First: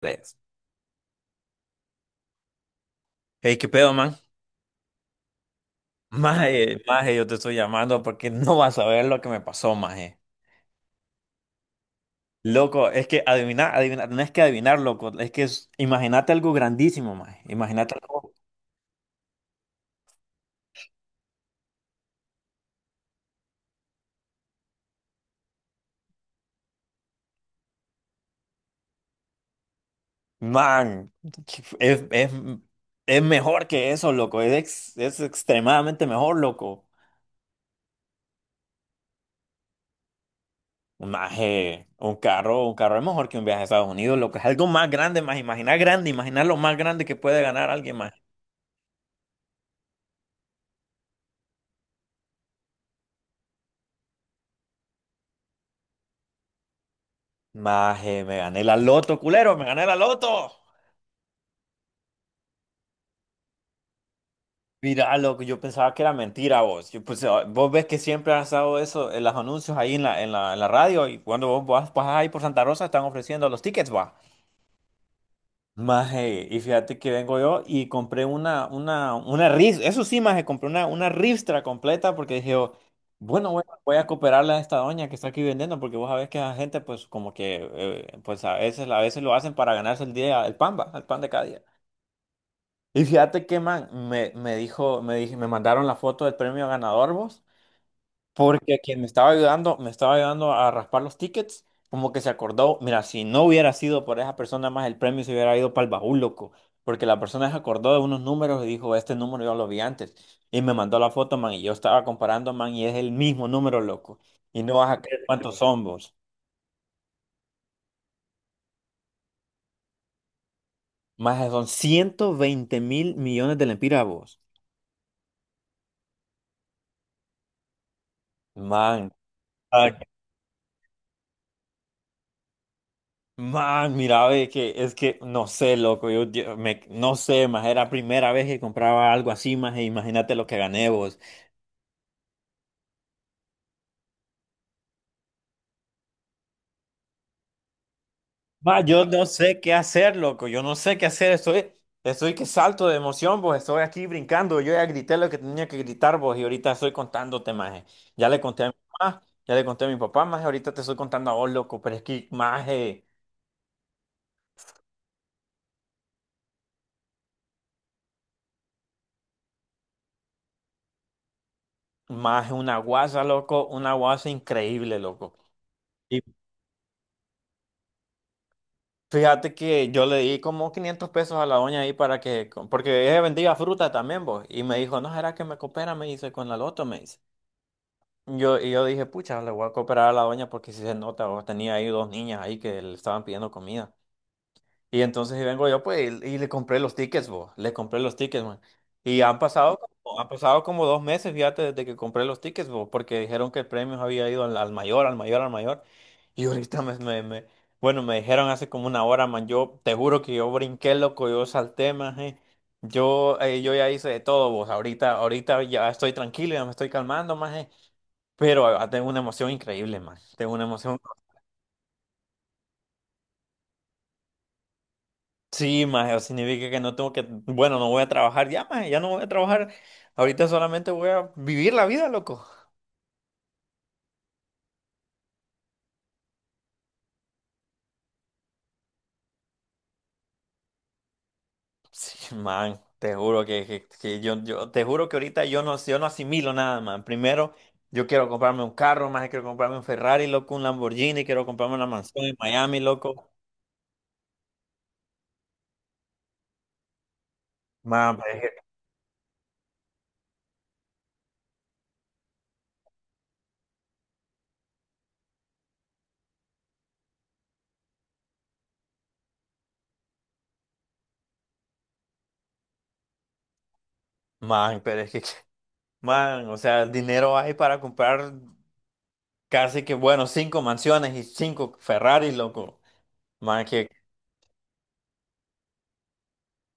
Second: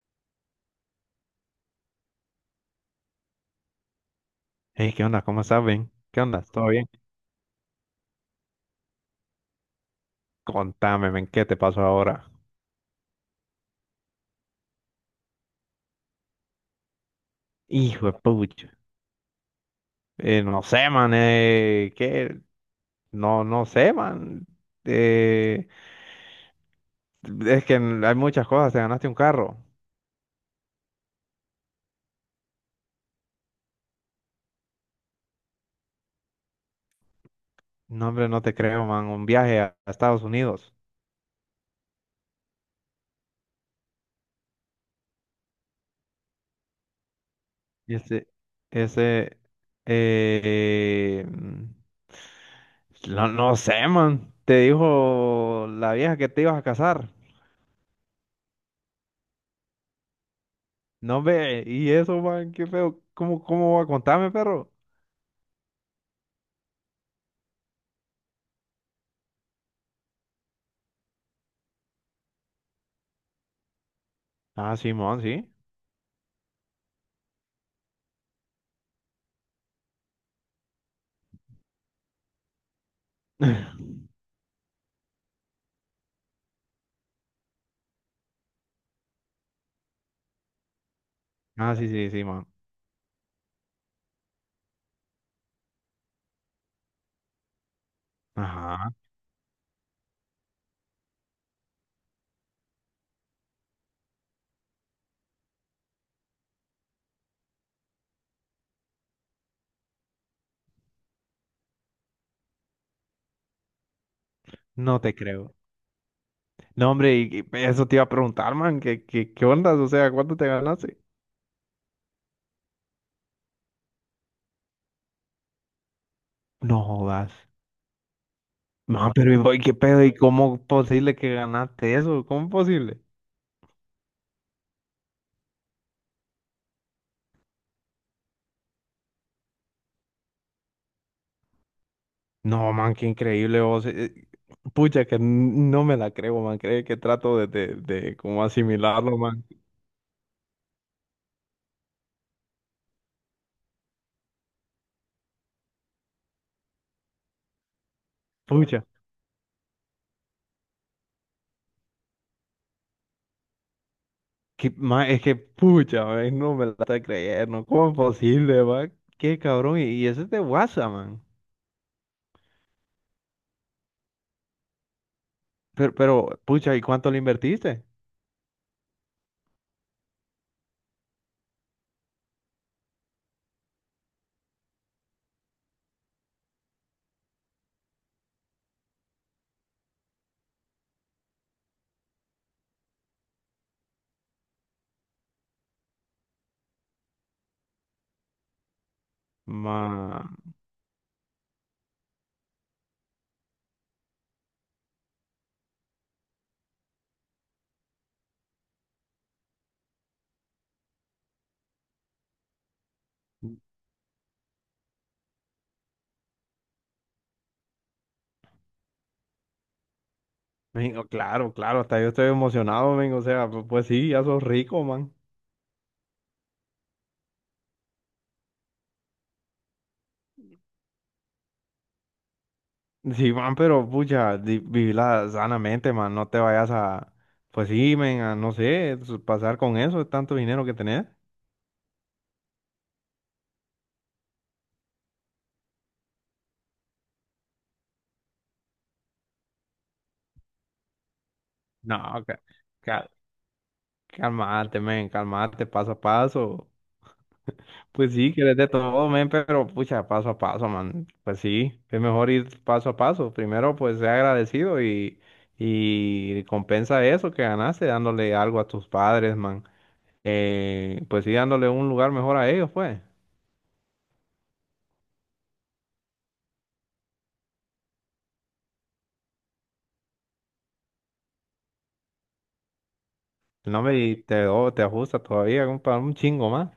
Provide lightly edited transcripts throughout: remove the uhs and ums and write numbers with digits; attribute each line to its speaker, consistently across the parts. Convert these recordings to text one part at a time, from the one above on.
Speaker 1: Tres. Hey, ¿qué pedo, man?
Speaker 2: Hey, ¿qué onda? ¿Cómo estás, Ben? ¿Qué onda? ¿Todo
Speaker 1: Maje,
Speaker 2: bien?
Speaker 1: maje, yo te estoy llamando porque no vas a ver lo que me pasó, maje.
Speaker 2: Contame, men, ¿qué te pasó ahora?
Speaker 1: Loco, es que adivinar, adivinar, no es que adivinar, loco, imagínate algo grandísimo, maje. Imagínate
Speaker 2: Hijo de
Speaker 1: algo,
Speaker 2: pucha. No sé, man, ¿qué? No, no sé, man. Eh, es que hay muchas cosas, te ganaste un carro.
Speaker 1: man, es, es, es mejor que eso, loco, es extremadamente mejor, loco.
Speaker 2: No, hombre, no te creo, man, un viaje a Estados Unidos.
Speaker 1: Maje, un carro es mejor que un viaje a Estados Unidos, loco, es algo más grande, maje. Imaginar grande, imaginar lo más grande que puede ganar alguien, maje.
Speaker 2: Ese, ese, eh, mm, no, no sé, man. Te dijo la vieja que te ibas a casar.
Speaker 1: Maje, me gané la loto, culero, me gané la loto.
Speaker 2: No, ve, y eso, man, qué feo. ¿Cómo va? Contame, perro.
Speaker 1: Mira, loco, yo pensaba que era mentira vos. Yo, pues, ah, vos ves que siempre han estado eso en los anuncios ahí en la radio y cuando vos vas, pasas ahí por Santa Rosa están ofreciendo los tickets, va.
Speaker 2: Ah, Simón, sí.
Speaker 1: Maje, y fíjate que vengo yo y compré eso sí, maje, compré una ristra completa porque dije, yo, bueno, voy a cooperarle a esta doña que está aquí vendiendo porque vos sabés que la gente pues como que, pues a veces lo hacen para ganarse el día, el pan, va, el pan de cada día.
Speaker 2: Ah, sí, sí, sí, man.
Speaker 1: Y fíjate que, man, me dijo, me dije, me mandaron la foto del premio ganador, vos, porque
Speaker 2: Ajá,
Speaker 1: quien me estaba ayudando a raspar los tickets, como que se acordó, mira, si no hubiera sido por esa persona más el premio se hubiera ido para el baúl, loco, porque la persona se acordó de unos números y dijo, este número yo lo vi antes, y me mandó la foto, man, y yo estaba comparando, man, y es el mismo número, loco, y no vas
Speaker 2: no
Speaker 1: a
Speaker 2: te
Speaker 1: creer
Speaker 2: creo.
Speaker 1: cuántos son, vos,
Speaker 2: No, hombre, y eso te iba a preguntar, man, ¿qué ondas? O sea, ¿cuánto te ganaste?
Speaker 1: más son 120,000,000,000 lempiras, vos,
Speaker 2: No jodas.
Speaker 1: man.
Speaker 2: Man, pero ¿y voy, qué pedo? ¿Y cómo posible que ganaste eso? ¿Cómo posible?
Speaker 1: Man, mira, ve que es que no sé, loco, no sé, más era la primera vez que compraba algo así, más imagínate lo que gané vos.
Speaker 2: No, man, qué increíble vos. Pucha, que no me la creo, man. Cree que trato de como
Speaker 1: Más, yo
Speaker 2: asimilarlo,
Speaker 1: no
Speaker 2: man.
Speaker 1: sé qué hacer, loco, yo no sé qué hacer, estoy que salto de emoción, vos, estoy aquí brincando, yo ya grité lo que tenía que gritar, vos, y ahorita estoy contándote, más. Ya le conté a mi
Speaker 2: Pucha.
Speaker 1: mamá, ya le conté a mi papá, más ahorita te estoy contando a vos, loco, pero es que más,
Speaker 2: Es que, pucha, man, no me la está creyendo. ¿Cómo es posible, man? Qué cabrón. Y ese es de WhatsApp, man.
Speaker 1: más una guasa, loco, una guasa increíble, loco.
Speaker 2: Pucha, ¿y cuánto le invertiste?
Speaker 1: Fíjate que yo le di como 500 pesos a la doña ahí para que, porque ella vendía fruta también, vos. Y me dijo, no, ¿será que me coopera? Me dice, con la loto, me dice. Yo, y yo dije, pucha, le voy a cooperar a la doña porque si se nota, vos tenía ahí dos niñas ahí que le estaban pidiendo comida. Y entonces y vengo yo, pues, y le compré los tickets, vos. Le compré los tickets, man. Y han pasado,
Speaker 2: Ma,
Speaker 1: han pasado como 2 meses, fíjate, desde que compré los tickets, vos, porque dijeron que el premio había ido al, al mayor, al mayor. Y ahorita bueno, me dijeron hace como una hora, man. Yo te juro que yo brinqué, loco, yo salté, man. Yo, yo ya hice de todo, vos. Ahorita ya estoy tranquilo, ya me estoy calmando, man. Pero tengo una emoción increíble, man. Tengo una
Speaker 2: Men,
Speaker 1: emoción.
Speaker 2: oh, claro, claro, hasta yo estoy emocionado, men. O sea, pues, sí, ya sos rico, man.
Speaker 1: Sí, maje, o significa que no tengo que, bueno, no voy a trabajar ya, maje, ya no voy a trabajar. Ahorita solamente voy a vivir la vida, loco.
Speaker 2: Sí, man, pero, pucha, vivila sanamente, man. No te vayas a, pues sí, men, a, no sé, pasar con eso, tanto dinero que tenés.
Speaker 1: Sí, man, te juro que te juro que ahorita yo no asimilo nada, man. Primero, yo quiero comprarme un carro, maje, quiero comprarme un Ferrari, loco, un Lamborghini, quiero comprarme una mansión
Speaker 2: No,
Speaker 1: en
Speaker 2: ca-
Speaker 1: Miami,
Speaker 2: ca-
Speaker 1: loco.
Speaker 2: calmate, men, calmate, paso a paso. Pues
Speaker 1: Man, pero
Speaker 2: sí,
Speaker 1: es
Speaker 2: que
Speaker 1: que,
Speaker 2: de todo, men, pero pucha, paso a paso, man. Pues sí, es mejor ir paso a paso. Primero, pues sea agradecido y compensa eso que ganaste dándole algo a tus padres, man. Pues sí, dándole un lugar mejor a ellos, pues.
Speaker 1: man, pero es que, man, o sea, el dinero hay para comprar casi que, bueno, cinco mansiones y cinco Ferraris, loco. Man,
Speaker 2: No me te, te ajusta todavía un chingo más.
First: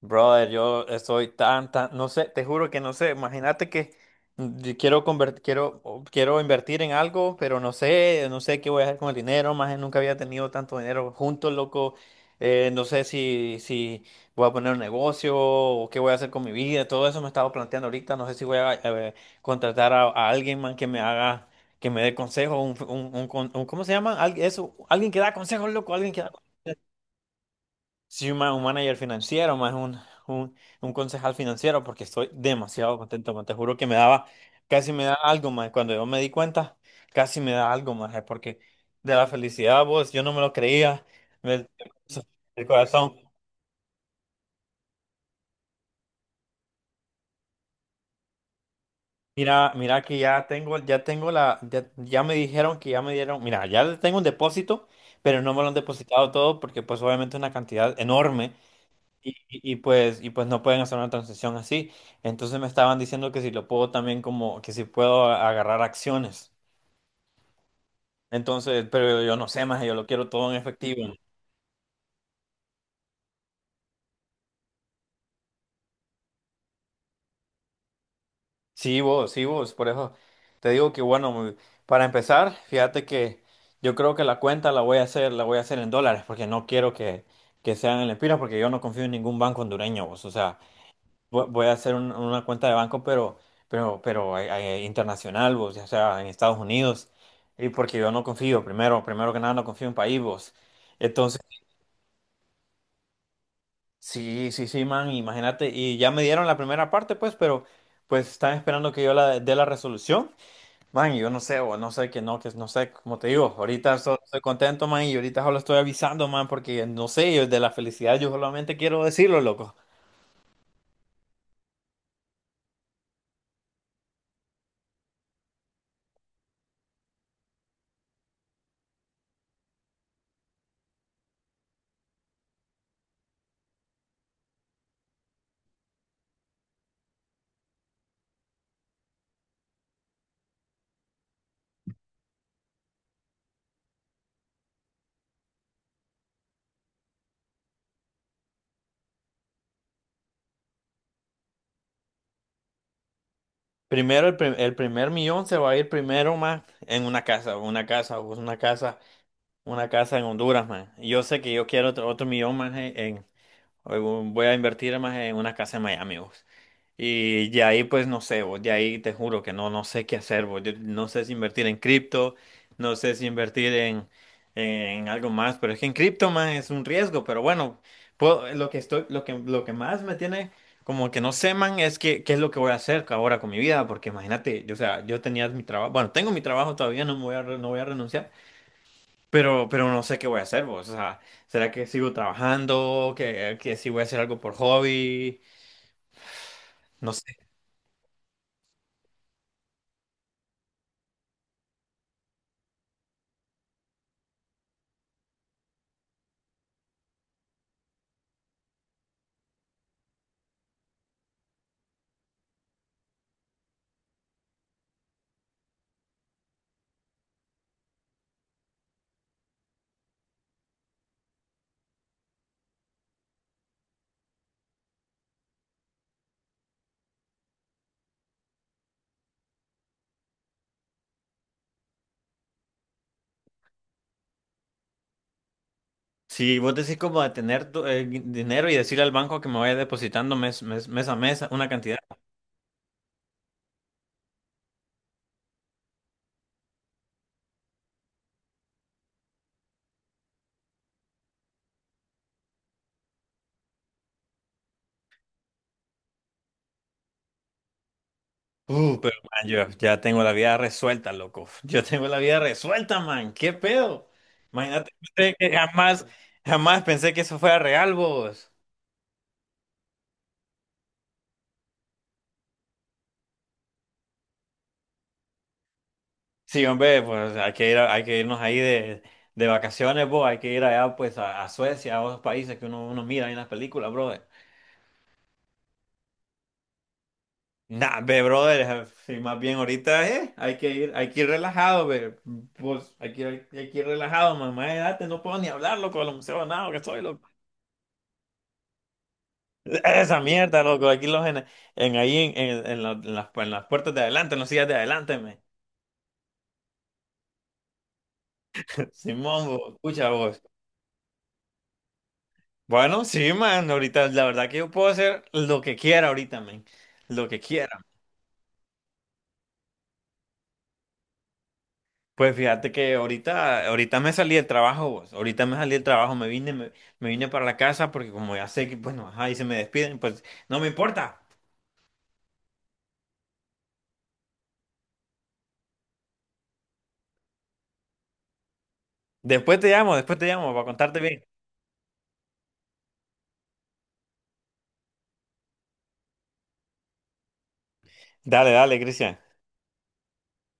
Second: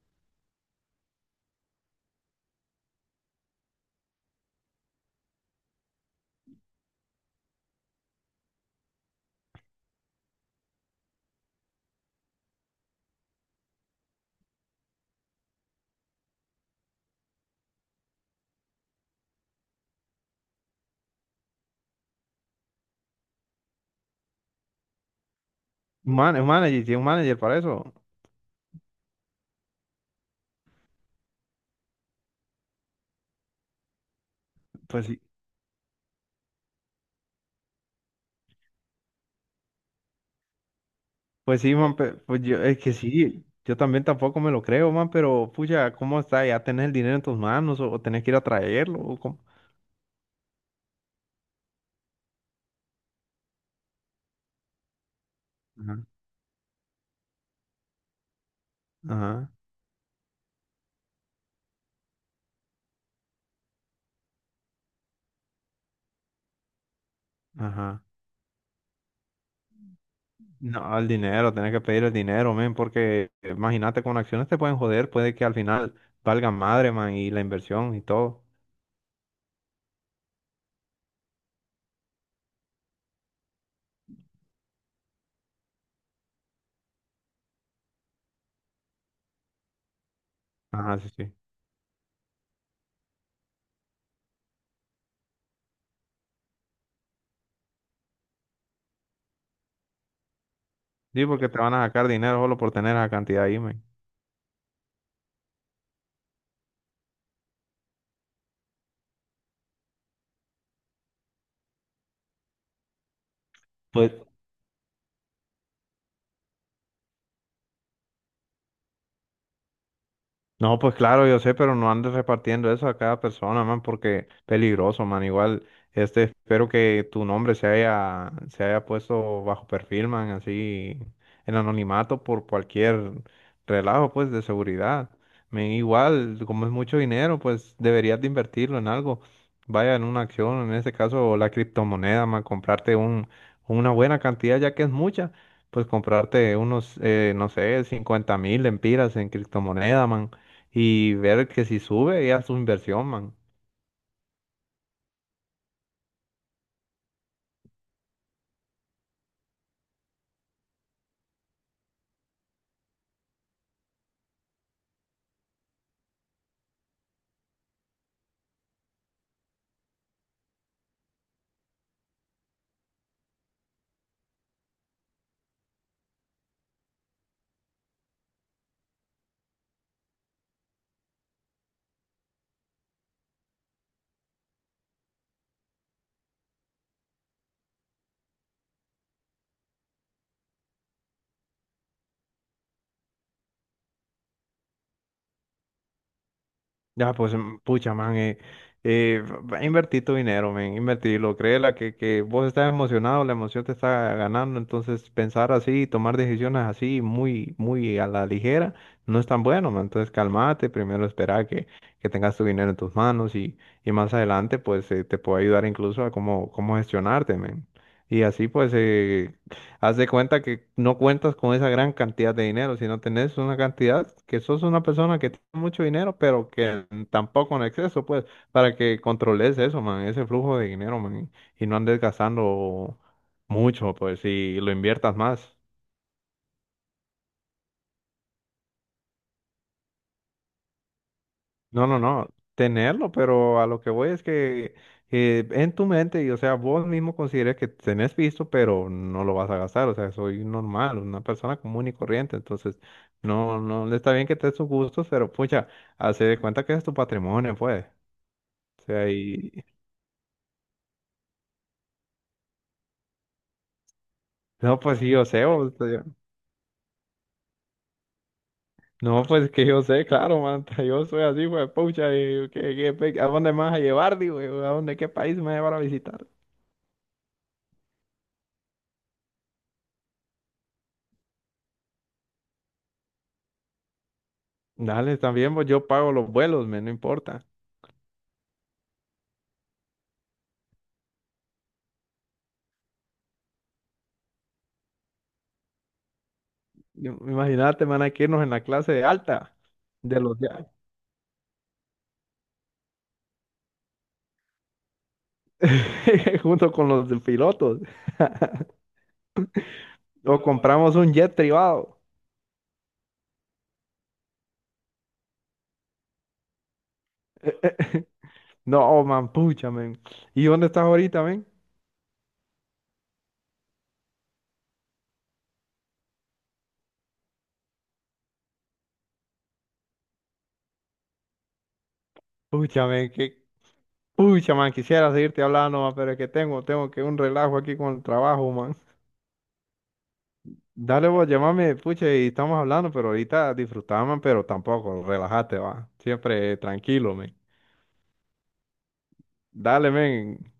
Speaker 1: brother, yo estoy tan, no sé, te juro que no sé. Imagínate que yo quiero conver- quiero, o- quiero invertir en algo, pero no sé, no sé qué voy a hacer con el dinero. Más nunca había tenido tanto dinero juntos loco. No sé si voy a poner un negocio o qué voy a hacer con mi vida. Todo eso me estaba planteando ahorita. No sé si voy a contratar a alguien, man, que me haga, que me dé consejos. ¿Cómo se llama? Eso, alguien que da consejos, loco, alguien que da.
Speaker 2: Un manager, sí, un manager para eso.
Speaker 1: Sí, un manager financiero, más un, un concejal financiero, porque estoy demasiado contento, man. Te juro que me daba, casi me
Speaker 2: Pues
Speaker 1: da
Speaker 2: sí,
Speaker 1: algo más. Cuando yo me di cuenta, casi me da algo más, porque de la felicidad, vos, yo no me lo creía. Me-
Speaker 2: man, pues yo,
Speaker 1: el
Speaker 2: es que
Speaker 1: corazón.
Speaker 2: sí. Yo también tampoco me lo creo, man, pero pucha, ¿cómo está? ¿Ya tenés el dinero en tus manos o tenés que ir a traerlo? ¿O cómo?
Speaker 1: Mira, mira que ya tengo la, ya, ya me dijeron que ya me dieron, mira, ya tengo un depósito, pero no me lo han depositado todo porque pues obviamente es una cantidad enorme.
Speaker 2: Ajá,
Speaker 1: Y pues no pueden hacer una transición así. Entonces me estaban diciendo que si lo puedo también como, que si puedo a- agarrar acciones.
Speaker 2: ajá.
Speaker 1: Entonces, pero yo no sé más, yo lo quiero todo en
Speaker 2: No, el
Speaker 1: efectivo.
Speaker 2: dinero, tenés que pedir el dinero, men, porque imagínate, con acciones te pueden joder, puede que al final valga madre, man, y la inversión y todo.
Speaker 1: Sí, vos, por eso te digo que bueno, para empezar, fíjate que yo creo que la voy a hacer en dólares, porque no quiero que sean en lempiras, porque yo no confío en ningún banco hondureño, vos. O sea,
Speaker 2: Ajá, sí, sí.
Speaker 1: voy a hacer una cuenta de banco, pero internacional, vos, o sea, en Estados Unidos. Y porque yo no confío, primero que nada, no confío en país, vos.
Speaker 2: Sí,
Speaker 1: Entonces,
Speaker 2: porque te van a sacar dinero solo por tener esa cantidad ahí, men.
Speaker 1: sí, man, imagínate. Y ya me dieron la primera parte, pues, pero pues están esperando que yo la dé la resolución. Man, y yo no sé, o no sé que no sé, como te digo,
Speaker 2: Pues
Speaker 1: estoy contento, man, y ahorita solo estoy avisando, man, porque no sé, yo de la felicidad yo solamente quiero decirlo, loco.
Speaker 2: no, pues claro, yo sé, pero no andes repartiendo eso a cada persona, man, porque peligroso, man. Igual, este, espero que tu nombre se haya puesto bajo perfil, man, así, en anonimato por cualquier relajo, pues, de seguridad. Igual, como es mucho dinero, pues, deberías de invertirlo en algo. Vaya en una acción, en este caso, la criptomoneda, man, comprarte una buena cantidad, ya que es mucha, pues, comprarte unos, no sé, 50 mil lempiras en criptomoneda, man, y ver que si sube ya su inversión, man.
Speaker 1: Primero, el primer millón se va a ir primero, más en una casa, una casa en Honduras, man. Y yo sé que yo quiero otro millón más voy a invertir más en una casa en Miami, pues. Y ya ahí, pues no sé, vos, ya ahí te juro que no sé qué hacer, vos. Yo no sé si invertir en cripto, no sé si invertir en algo más, pero es que en cripto más es un riesgo, pero bueno, lo que estoy, lo que más me tiene como que no sé, man, es que qué es lo que voy a hacer ahora con mi vida, porque imagínate, yo, o sea, yo tenía mi trabajo, bueno, tengo mi trabajo todavía, no me voy a, re- no voy a renunciar, pero no sé qué voy a hacer, vos, o sea, ¿será que sigo trabajando? Que si voy a hacer algo por hobby? No
Speaker 2: Ya, pues,
Speaker 1: sé.
Speaker 2: pucha, man, eh, invertí tu dinero, man, invertirlo. Créela que vos estás emocionado, la emoción te está ganando, entonces pensar así, tomar decisiones así, muy, muy a la ligera, no es tan bueno, man. Entonces, calmate, primero espera que tengas tu dinero en tus manos y más adelante, pues, te puede ayudar incluso a cómo gestionarte, man. Y así, pues, haz de cuenta que no cuentas con esa gran cantidad de dinero, sino tenés una cantidad que sos una persona que tiene mucho dinero, pero que tampoco en exceso, pues, para que controles eso, man, ese flujo de dinero, man, y no andes gastando mucho, pues, y lo inviertas más.
Speaker 1: Si vos decís como de tener dinero y decirle al banco que me vaya depositando mes a mes una
Speaker 2: No,
Speaker 1: cantidad.
Speaker 2: no, no, tenerlo, pero a lo que voy es que en tu mente, y o sea, vos mismo consideres que tenés visto, pero no lo vas a gastar, o sea, soy normal, una persona común y corriente, entonces, no, no, no está bien que te des tus gustos, pero pucha, hace de cuenta que es tu patrimonio, pues, o sea,
Speaker 1: Pero man,
Speaker 2: y,
Speaker 1: yo ya tengo la vida resuelta, loco. Yo tengo la vida resuelta, man. ¿Qué pedo?
Speaker 2: no,
Speaker 1: Imagínate
Speaker 2: pues sí, yo
Speaker 1: pensé
Speaker 2: sé,
Speaker 1: que
Speaker 2: o sea,
Speaker 1: jamás, jamás pensé que eso fuera real, vos.
Speaker 2: no, pues que yo sé, claro, manta, yo soy así, pues, pucha, ¿a dónde me vas a llevar, digo, yo? ¿A dónde, qué país me vas a llevar a visitar?
Speaker 1: Sí, hombre, pues hay que ir, hay que irnos ahí de vacaciones, vos. Hay que ir allá, pues, a Suecia, a otros países que uno mira ahí en las películas, bro.
Speaker 2: Dale, también, pues yo pago los vuelos, me no importa.
Speaker 1: Nah, ve, brother, si más bien ahorita hay que ir relajado, ve, pues, hay que ir relajado, mamá, de edad, no puedo ni hablar, loco, de los museos, nada, que estoy, loco.
Speaker 2: Imagínate, van a que irnos en la clase de alta,
Speaker 1: Esa
Speaker 2: de los
Speaker 1: mierda,
Speaker 2: ya-
Speaker 1: loco, aquí los en ahí, en la- en las puertas de adelante, en las sillas de adelante, me.
Speaker 2: junto con los de pilotos.
Speaker 1: Simón, vos, escucha
Speaker 2: O
Speaker 1: vos.
Speaker 2: compramos un jet privado.
Speaker 1: Bueno, sí, man, ahorita, la verdad que yo puedo hacer lo que quiera ahorita, man, lo que quiera.
Speaker 2: No, man, pucha, man. ¿Y dónde estás ahorita, man?
Speaker 1: Pues fíjate que ahorita me salí del trabajo, vos. Ahorita me salí del trabajo, me vine para la casa porque como ya sé que, bueno, ajá, y se me despiden, pues no me importa.
Speaker 2: Pucha, man, quisiera seguirte hablando, man, pero es que tengo que un relajo aquí con el trabajo, man.
Speaker 1: Después te llamo para contarte
Speaker 2: Dale
Speaker 1: bien.
Speaker 2: vos, llámame pucha, y estamos hablando, pero ahorita disfrutá, man, pero tampoco, relájate, va. Siempre tranquilo, man.
Speaker 1: Dale, dale, Cristian.
Speaker 2: Dale, man.